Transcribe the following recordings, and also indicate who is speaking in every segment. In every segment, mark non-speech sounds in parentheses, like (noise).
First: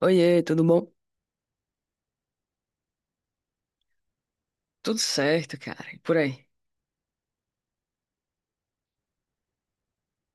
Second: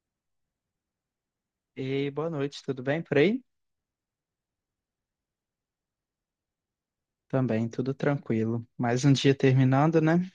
Speaker 1: Oiê, tudo bom?
Speaker 2: E boa noite, tudo bem por aí?
Speaker 1: Tudo certo, cara. E por aí?
Speaker 2: Também, tudo tranquilo. Mais um dia terminando, né?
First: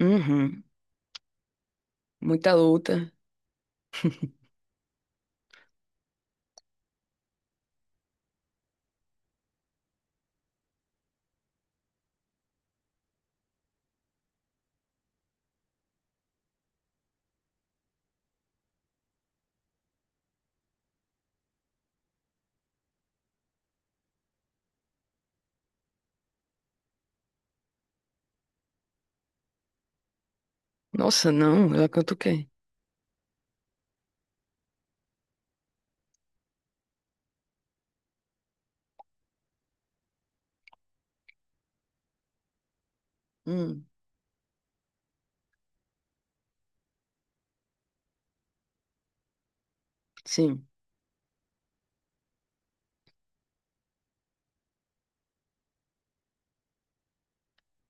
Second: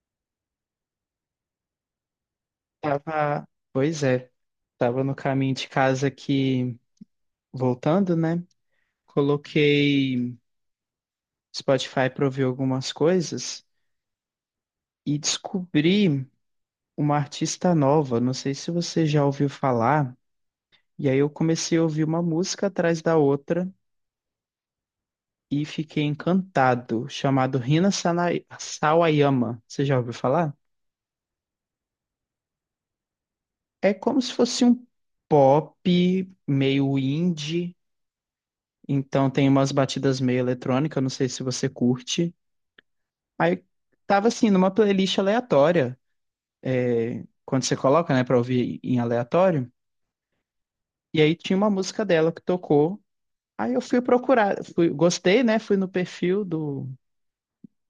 Speaker 1: Uhum. Muita luta.
Speaker 2: Tava, pois é, tava no caminho de casa aqui, voltando, né? Coloquei Spotify para ouvir algumas coisas e descobri uma artista nova. Não sei se você já ouviu falar. E aí eu comecei a ouvir uma música atrás da outra e fiquei encantado, chamado Rina Sawayama. Você já ouviu falar?
Speaker 1: Nossa, não, ela canta o quê?
Speaker 2: É como se fosse um pop meio indie, então tem umas batidas meio eletrônica, não sei se você curte. Aí
Speaker 1: Hum,
Speaker 2: tava assim numa playlist aleatória, é, quando você coloca, né, pra ouvir em aleatório.
Speaker 1: sim.
Speaker 2: E aí tinha uma música dela que tocou. Aí eu fui procurar, fui, gostei, né? Fui no perfil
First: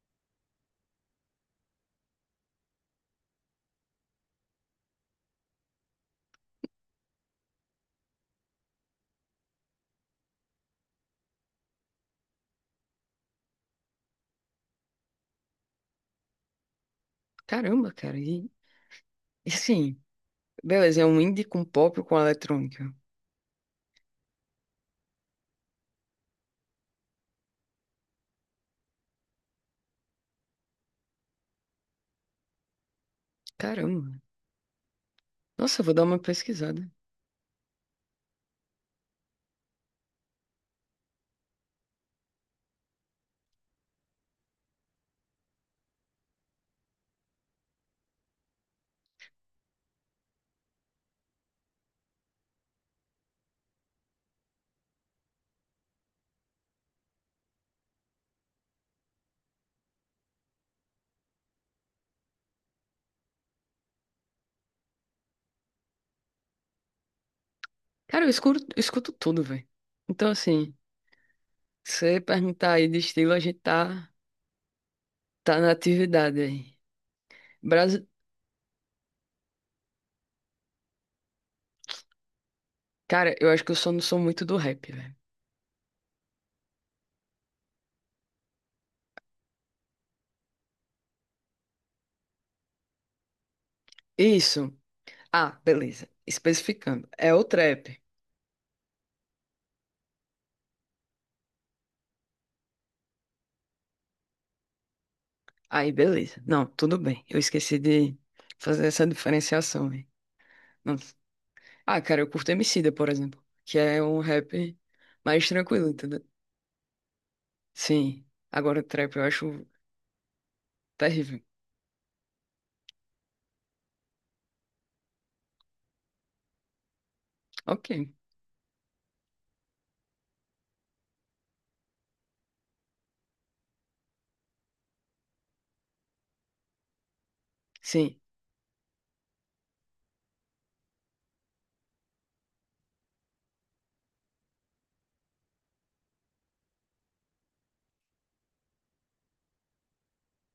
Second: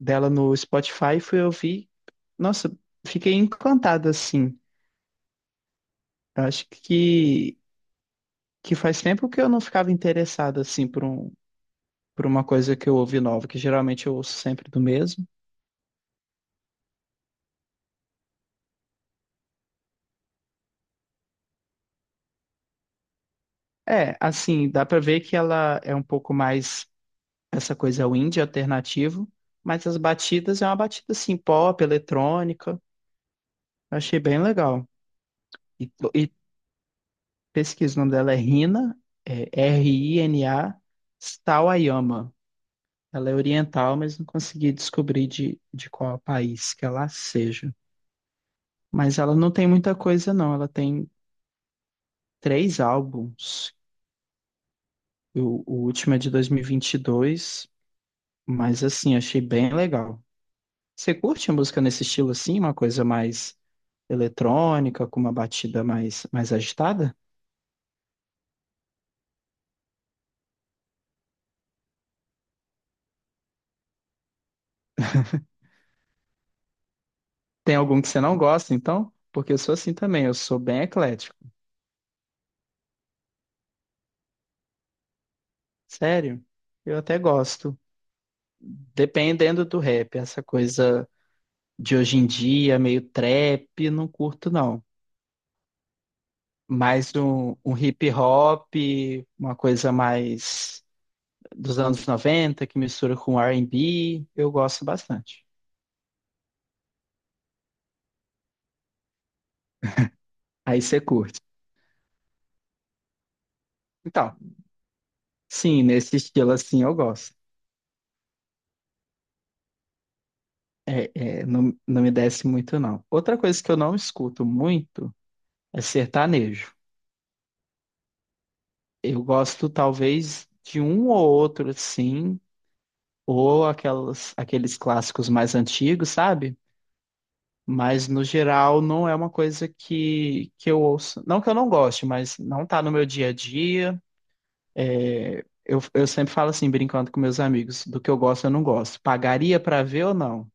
Speaker 2: dela no Spotify, fui ouvir. Nossa, fiquei encantado assim. Eu acho que faz tempo que eu não ficava interessado assim por uma coisa que eu ouvi nova, que geralmente eu ouço sempre do mesmo.
Speaker 1: Caramba, cara. E assim, beleza, é um indie com pop com eletrônica.
Speaker 2: É, assim, dá pra ver que ela é um pouco mais essa coisa indie alternativo, mas as batidas é uma batida assim pop, eletrônica. Eu achei
Speaker 1: Caramba.
Speaker 2: bem legal.
Speaker 1: Nossa, eu
Speaker 2: E,
Speaker 1: vou dar
Speaker 2: to-
Speaker 1: uma
Speaker 2: e
Speaker 1: pesquisada.
Speaker 2: pesquisa, o nome dela é Rina, é Rina Sawayama. Ela é oriental, mas não consegui descobrir de qual país que ela seja. Mas ela não tem muita coisa, não. Ela tem três álbuns. O último é de dois mil e vinte e dois, mas assim, achei bem legal. Você curte a música nesse estilo assim, uma coisa mais eletrônica, com uma batida mais agitada?
Speaker 1: Cara, eu escuto tudo, velho. Então, assim, se você perguntar aí de estilo, tá na atividade aí.
Speaker 2: Tem algum
Speaker 1: Brasi...
Speaker 2: que você não gosta, então? Porque eu sou assim também, eu sou bem eclético.
Speaker 1: Cara, eu acho que eu só não sou muito do rap, velho.
Speaker 2: Sério, eu até gosto. Dependendo do rap, essa coisa de hoje em dia, meio trap, não curto
Speaker 1: Isso.
Speaker 2: não.
Speaker 1: Ah, beleza. Especificando.
Speaker 2: Mais
Speaker 1: É o
Speaker 2: um
Speaker 1: trap.
Speaker 2: hip hop, uma coisa mais dos anos 90 que mistura com R&B, eu gosto bastante.
Speaker 1: Aí, beleza. Não, tudo bem. Eu esqueci de fazer essa diferenciação, hein?
Speaker 2: Aí
Speaker 1: Não.
Speaker 2: você curte.
Speaker 1: Ah, cara, eu curto Emicida, por exemplo, que é um
Speaker 2: Então,
Speaker 1: rap mais
Speaker 2: sim,
Speaker 1: tranquilo,
Speaker 2: nesse
Speaker 1: entendeu?
Speaker 2: estilo assim eu gosto.
Speaker 1: Sim. Agora, trap eu acho
Speaker 2: É,
Speaker 1: terrível.
Speaker 2: não, não me desce muito, não. Outra coisa que eu não escuto muito é sertanejo.
Speaker 1: Ok.
Speaker 2: Eu gosto talvez de um ou outro, assim, ou aqueles clássicos mais antigos, sabe? Mas
Speaker 1: Sim.
Speaker 2: no geral não é uma coisa que eu ouço. Não que eu não goste, mas não tá no meu dia a dia. É, eu sempre falo assim, brincando com meus amigos, do que eu gosto, eu não gosto. Pagaria pra ver ou não?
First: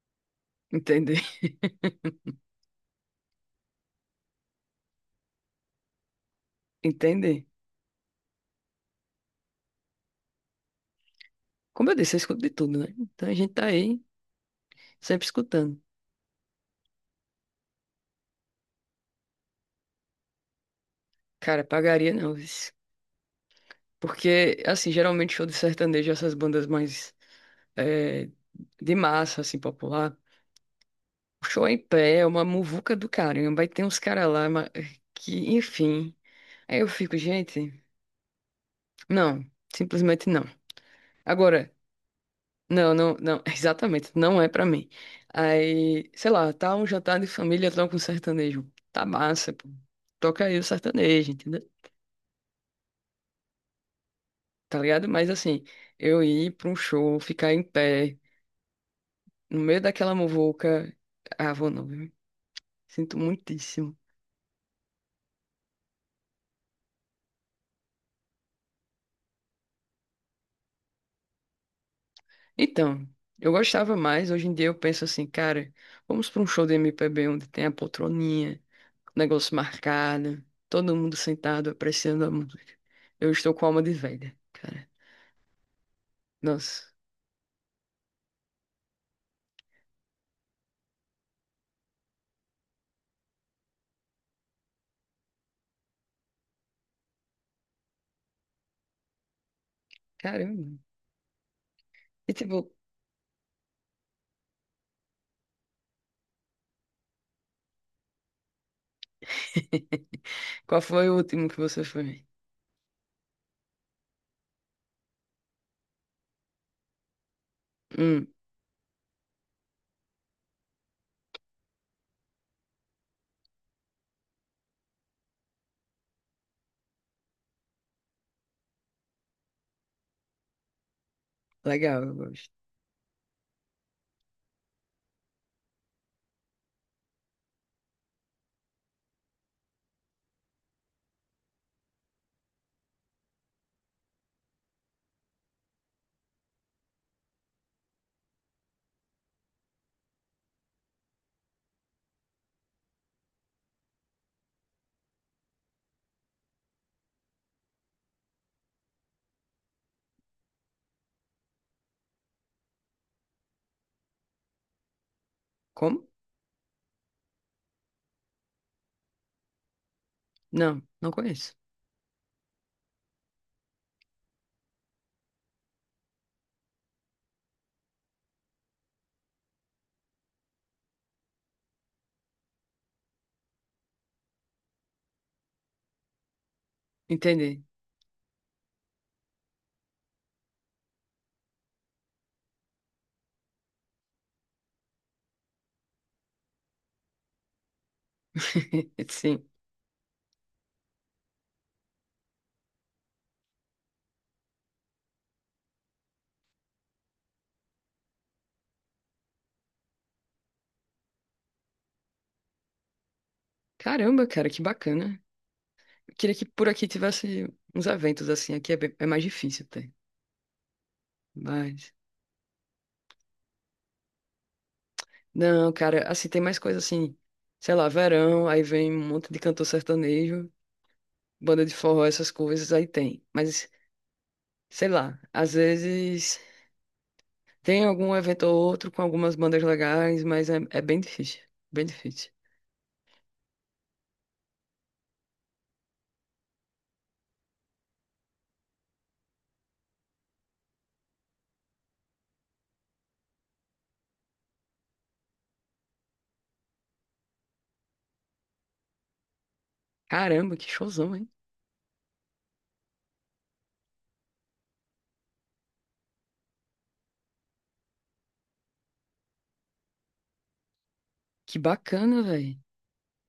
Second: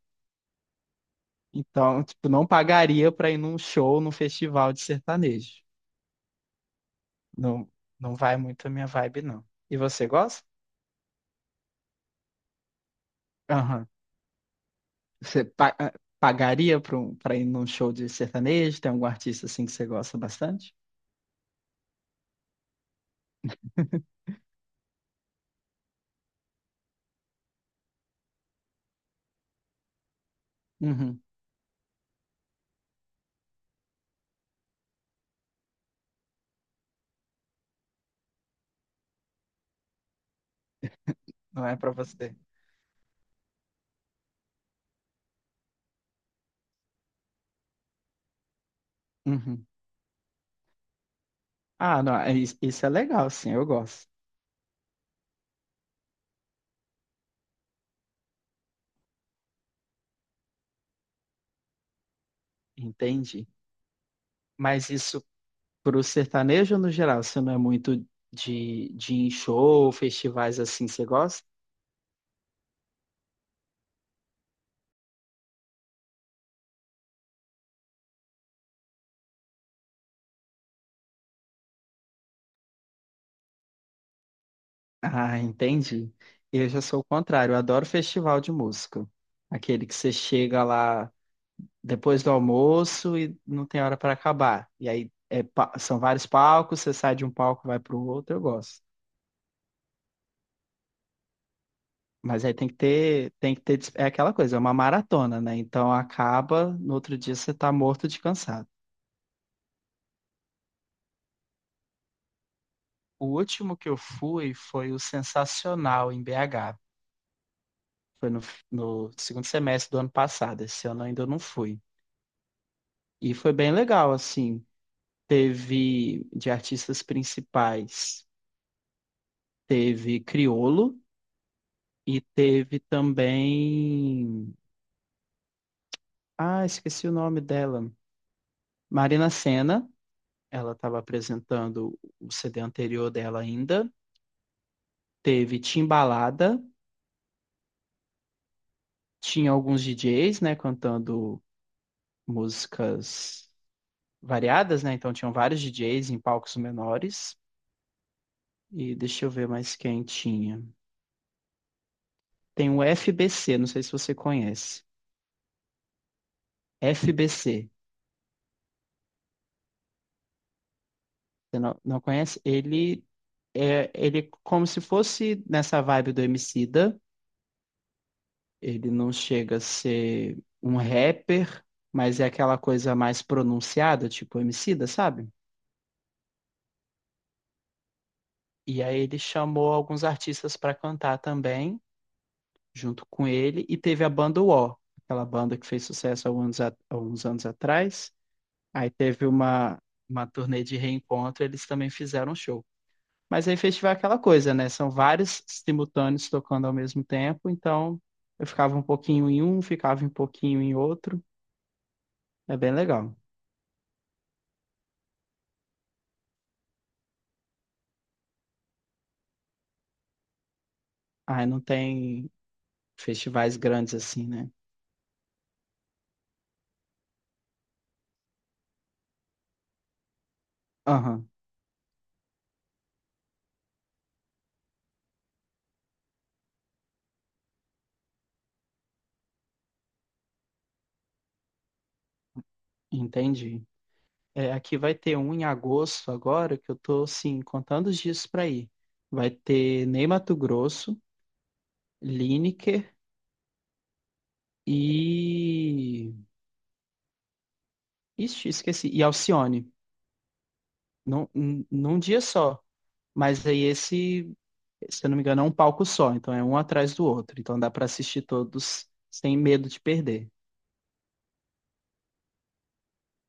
Speaker 1: Entender. (laughs)
Speaker 2: Então, tipo, não pagaria pra ir num show, num festival de sertanejo.
Speaker 1: Entender.
Speaker 2: Não, não vai muito a minha vibe, não. E você gosta?
Speaker 1: Como eu disse, eu escuto de tudo, né? Então a gente tá
Speaker 2: Aham.
Speaker 1: aí sempre
Speaker 2: Você pa-
Speaker 1: escutando.
Speaker 2: ah, pagaria pra ir num show de sertanejo? Tem algum artista assim que você gosta bastante?
Speaker 1: Cara, pagaria não, vixe. Porque, assim, geralmente show de sertanejo, essas bandas mais eh, de massa, assim, popular.
Speaker 2: Uhum.
Speaker 1: Show em pé, é uma muvuca do caramba. Aí tem uns caras lá ma- que, enfim. Aí eu fico, gente, não, simplesmente não.
Speaker 2: Não
Speaker 1: Agora,
Speaker 2: é pra você.
Speaker 1: não, não, não, (laughs) exatamente, não é pra mim. Aí, sei lá, tá um jantar de família, toca um sertanejo. Tá massa,
Speaker 2: Uhum.
Speaker 1: pô. Toca aí o sertanejo, entendeu?
Speaker 2: Ah, não, é isso é legal, sim, eu gosto.
Speaker 1: Tá ligado? Mas assim, eu ir pra um show, ficar em pé, no meio daquela muvuca. Ah, vou não, viu? Sinto
Speaker 2: Entendi.
Speaker 1: muitíssimo.
Speaker 2: Mas isso Pro sertanejo no geral, você não é muito de ir em show, festivais assim, você gosta?
Speaker 1: Então, eu gostava mais. Hoje em dia eu penso assim, cara, vamos pra um show de MPB onde tem a poltroninha, o negócio marcado, todo mundo sentado apreciando a música. Eu estou com alma de velha, cara.
Speaker 2: Ah, entendi. Eu já
Speaker 1: Nossa,
Speaker 2: sou o contrário, eu adoro festival de música. Aquele que você chega lá depois do almoço e não tem hora para acabar. E aí são vários palcos, você sai de um palco, vai para o outro, eu gosto.
Speaker 1: caramba. E
Speaker 2: Mas aí
Speaker 1: tipo,
Speaker 2: tem que ter, é aquela coisa, é uma maratona, né? Então acaba, no outro dia você tá morto de cansado.
Speaker 1: (laughs) qual foi o último que você foi?
Speaker 2: O último que eu fui foi o Sensacional em BH.
Speaker 1: Hum,
Speaker 2: Foi no segundo semestre do ano passado. Esse ano ainda eu não fui. E foi bem legal, assim. Teve de artistas principais, teve Criolo
Speaker 1: legal, eu
Speaker 2: e
Speaker 1: gosto.
Speaker 2: teve também. Ah, esqueci o nome dela. Marina Sena. Ela estava apresentando o CD anterior dela ainda. Teve Timbalada. Tinha alguns DJs, né, cantando músicas variadas, né? Então tinham vários DJs em palcos menores. E deixa eu ver mais quem tinha. Tem o FBC, não sei se você conhece.
Speaker 1: Como?
Speaker 2: FBC,
Speaker 1: Não, não conheço.
Speaker 2: você não conhece? Ele é como se fosse nessa vibe do Emicida. Ele não chega a ser um rapper, mas é aquela coisa mais pronunciada, tipo Emicida, sabe?
Speaker 1: Entendi.
Speaker 2: E aí ele chamou alguns artistas para cantar também, junto com ele, e teve a banda UO, aquela banda que fez sucesso há alguns anos atrás. Aí
Speaker 1: (laughs)
Speaker 2: teve
Speaker 1: Sim.
Speaker 2: uma turnê de reencontro, eles também fizeram um show. Mas aí festival é aquela coisa, né? São vários simultâneos tocando ao mesmo tempo, então eu ficava um pouquinho em um, ficava um pouquinho em outro. É bem legal.
Speaker 1: Caramba, cara, que bacana. Queria que por aqui tivesse uns eventos assim. Aqui é, bem- é mais difícil ter.
Speaker 2: Aí não
Speaker 1: Mas.
Speaker 2: tem festivais grandes assim, né?
Speaker 1: Não, cara, assim, tem mais coisa assim, sei lá, verão, aí vem um monte de cantor sertanejo,
Speaker 2: Aham,
Speaker 1: banda de forró, essas coisas, aí tem. Mas, sei lá, às vezes tem algum evento ou outro com algumas bandas legais, mas é bem difícil, bem difícil.
Speaker 2: entendi. É, aqui vai ter um em agosto agora, que eu tô, assim, contando os dias pra ir. Vai ter Ney Matogrosso, Lineker e... Ixi, esqueci. E Alcione.
Speaker 1: Caramba, que showzão,
Speaker 2: num,
Speaker 1: hein?
Speaker 2: num num dia só. Mas aí esse, se eu não me engano, é um palco só, então é um atrás do outro. Então dá para assistir todos sem medo de perder.
Speaker 1: Que bacana, velho.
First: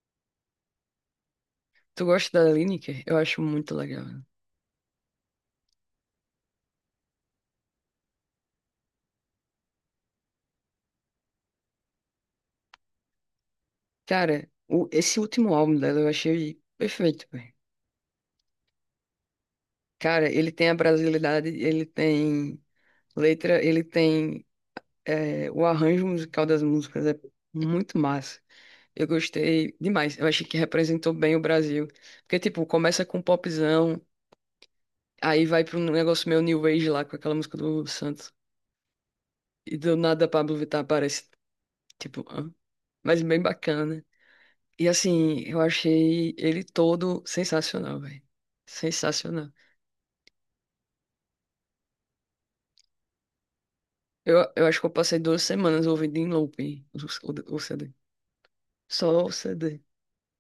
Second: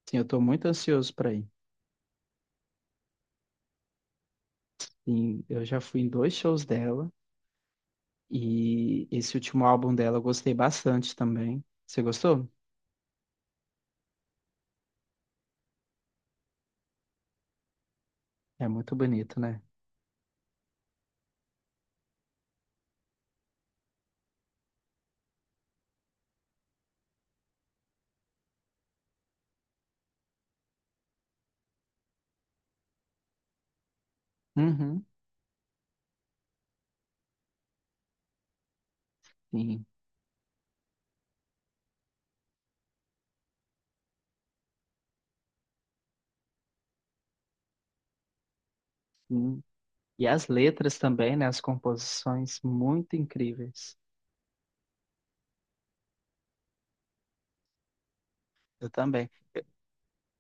Speaker 2: Sim, eu tô muito ansioso para ir.
Speaker 1: Tu gosta da Lineker? Eu acho muito legal. Né?
Speaker 2: Sim, eu já fui em dois shows dela e esse último álbum dela eu gostei bastante também. Você gostou?
Speaker 1: Cara, o- esse último álbum dela eu achei perfeito, velho.
Speaker 2: É muito bonito, né?
Speaker 1: Cara, ele tem a brasilidade, ele tem letra, ele tem É, o arranjo musical das músicas é muito massa. Eu gostei demais. Eu achei que representou bem o Brasil. Porque, tipo, começa com um popzão,
Speaker 2: Uhum,
Speaker 1: aí vai pra um negócio meio New Age lá, com aquela música do Santos. E
Speaker 2: sim,
Speaker 1: do nada Pablo Vittar aparece. Tipo, hã? Mas bem bacana. E assim, eu achei ele todo sensacional, velho. Sensacional.
Speaker 2: sim. E as letras também, né? As composições muito incríveis.
Speaker 1: Eu acho que eu passei 2 semanas ouvindo em looping o CD.
Speaker 2: Eu
Speaker 1: Só
Speaker 2: também.
Speaker 1: o CD.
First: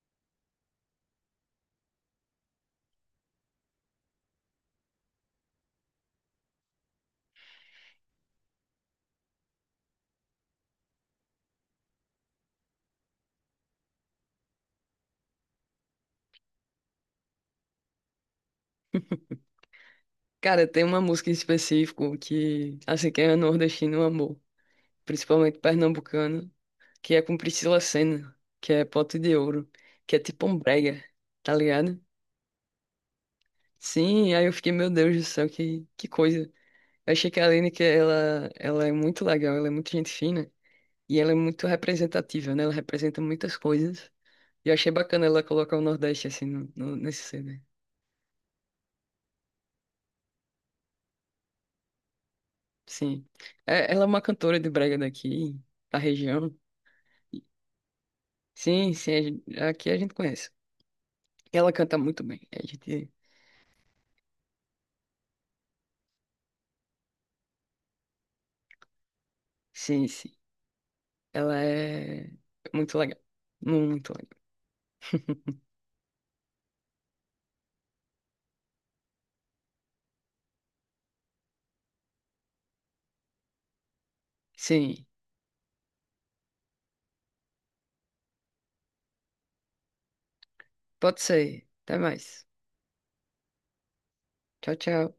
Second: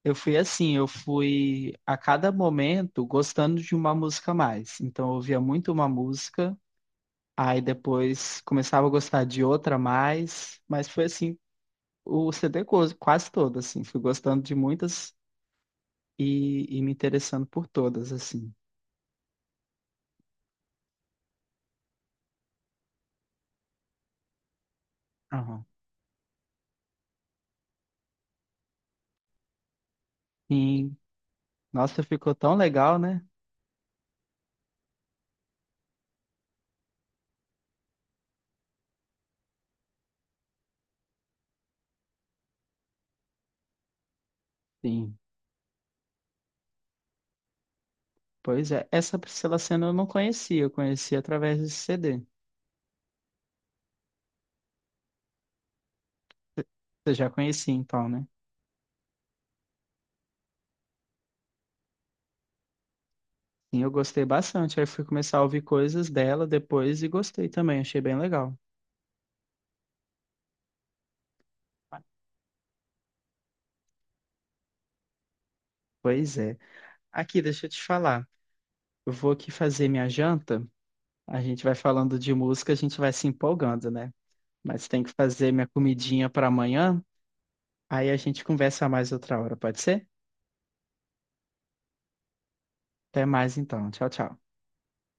Speaker 2: Eu fui assim, eu fui a cada momento gostando de uma música a mais. Então eu ouvia muito uma música, aí depois começava a gostar de outra a mais, mas foi assim, o quase todo, assim, fui gostando de muitas e me interessando por todas, assim.
Speaker 1: Cara, tem uma música em específico que, assim, quem é nordestino amor, principalmente
Speaker 2: Aham.
Speaker 1: pernambucano, que é com Priscila Senna, que é Pote de Ouro, que é tipo um
Speaker 2: Sim.
Speaker 1: brega, tá ligado?
Speaker 2: Nossa, ficou tão legal, né?
Speaker 1: Sim, aí eu fiquei, meu Deus do céu, que coisa. Eu achei que a Aline, que ela é muito legal, ela é muito gente fina, e ela é muito representativa, né? Ela representa muitas coisas. E eu achei
Speaker 2: Sim.
Speaker 1: bacana ela colocar o Nordeste, assim, no, no- nesse CD.
Speaker 2: Pois é, essa Priscila Senna eu não conhecia, eu conheci através desse CD.
Speaker 1: Sim. É- ela é uma cantora de brega daqui, da região.
Speaker 2: Você já conhecia então, né?
Speaker 1: Sim, sim, a gen- aqui a gente conhece. Ela canta muito bem. A gente,
Speaker 2: Sim, eu gostei bastante. Aí fui começar a ouvir coisas dela depois e gostei também, achei bem legal.
Speaker 1: sim, sim. Ela é muito legal. Muito legal. (laughs)
Speaker 2: Pois é. Aqui, deixa eu te falar. Eu vou aqui fazer minha janta. A gente vai falando de música, a gente vai se empolgando, né? Mas tem
Speaker 1: Sim,
Speaker 2: que fazer minha comidinha para amanhã. Aí a gente conversa mais outra hora, pode ser?
Speaker 1: pode ser. Até mais.
Speaker 2: Até mais então. Tchau, tchau.
Speaker 1: Tchau, tchau.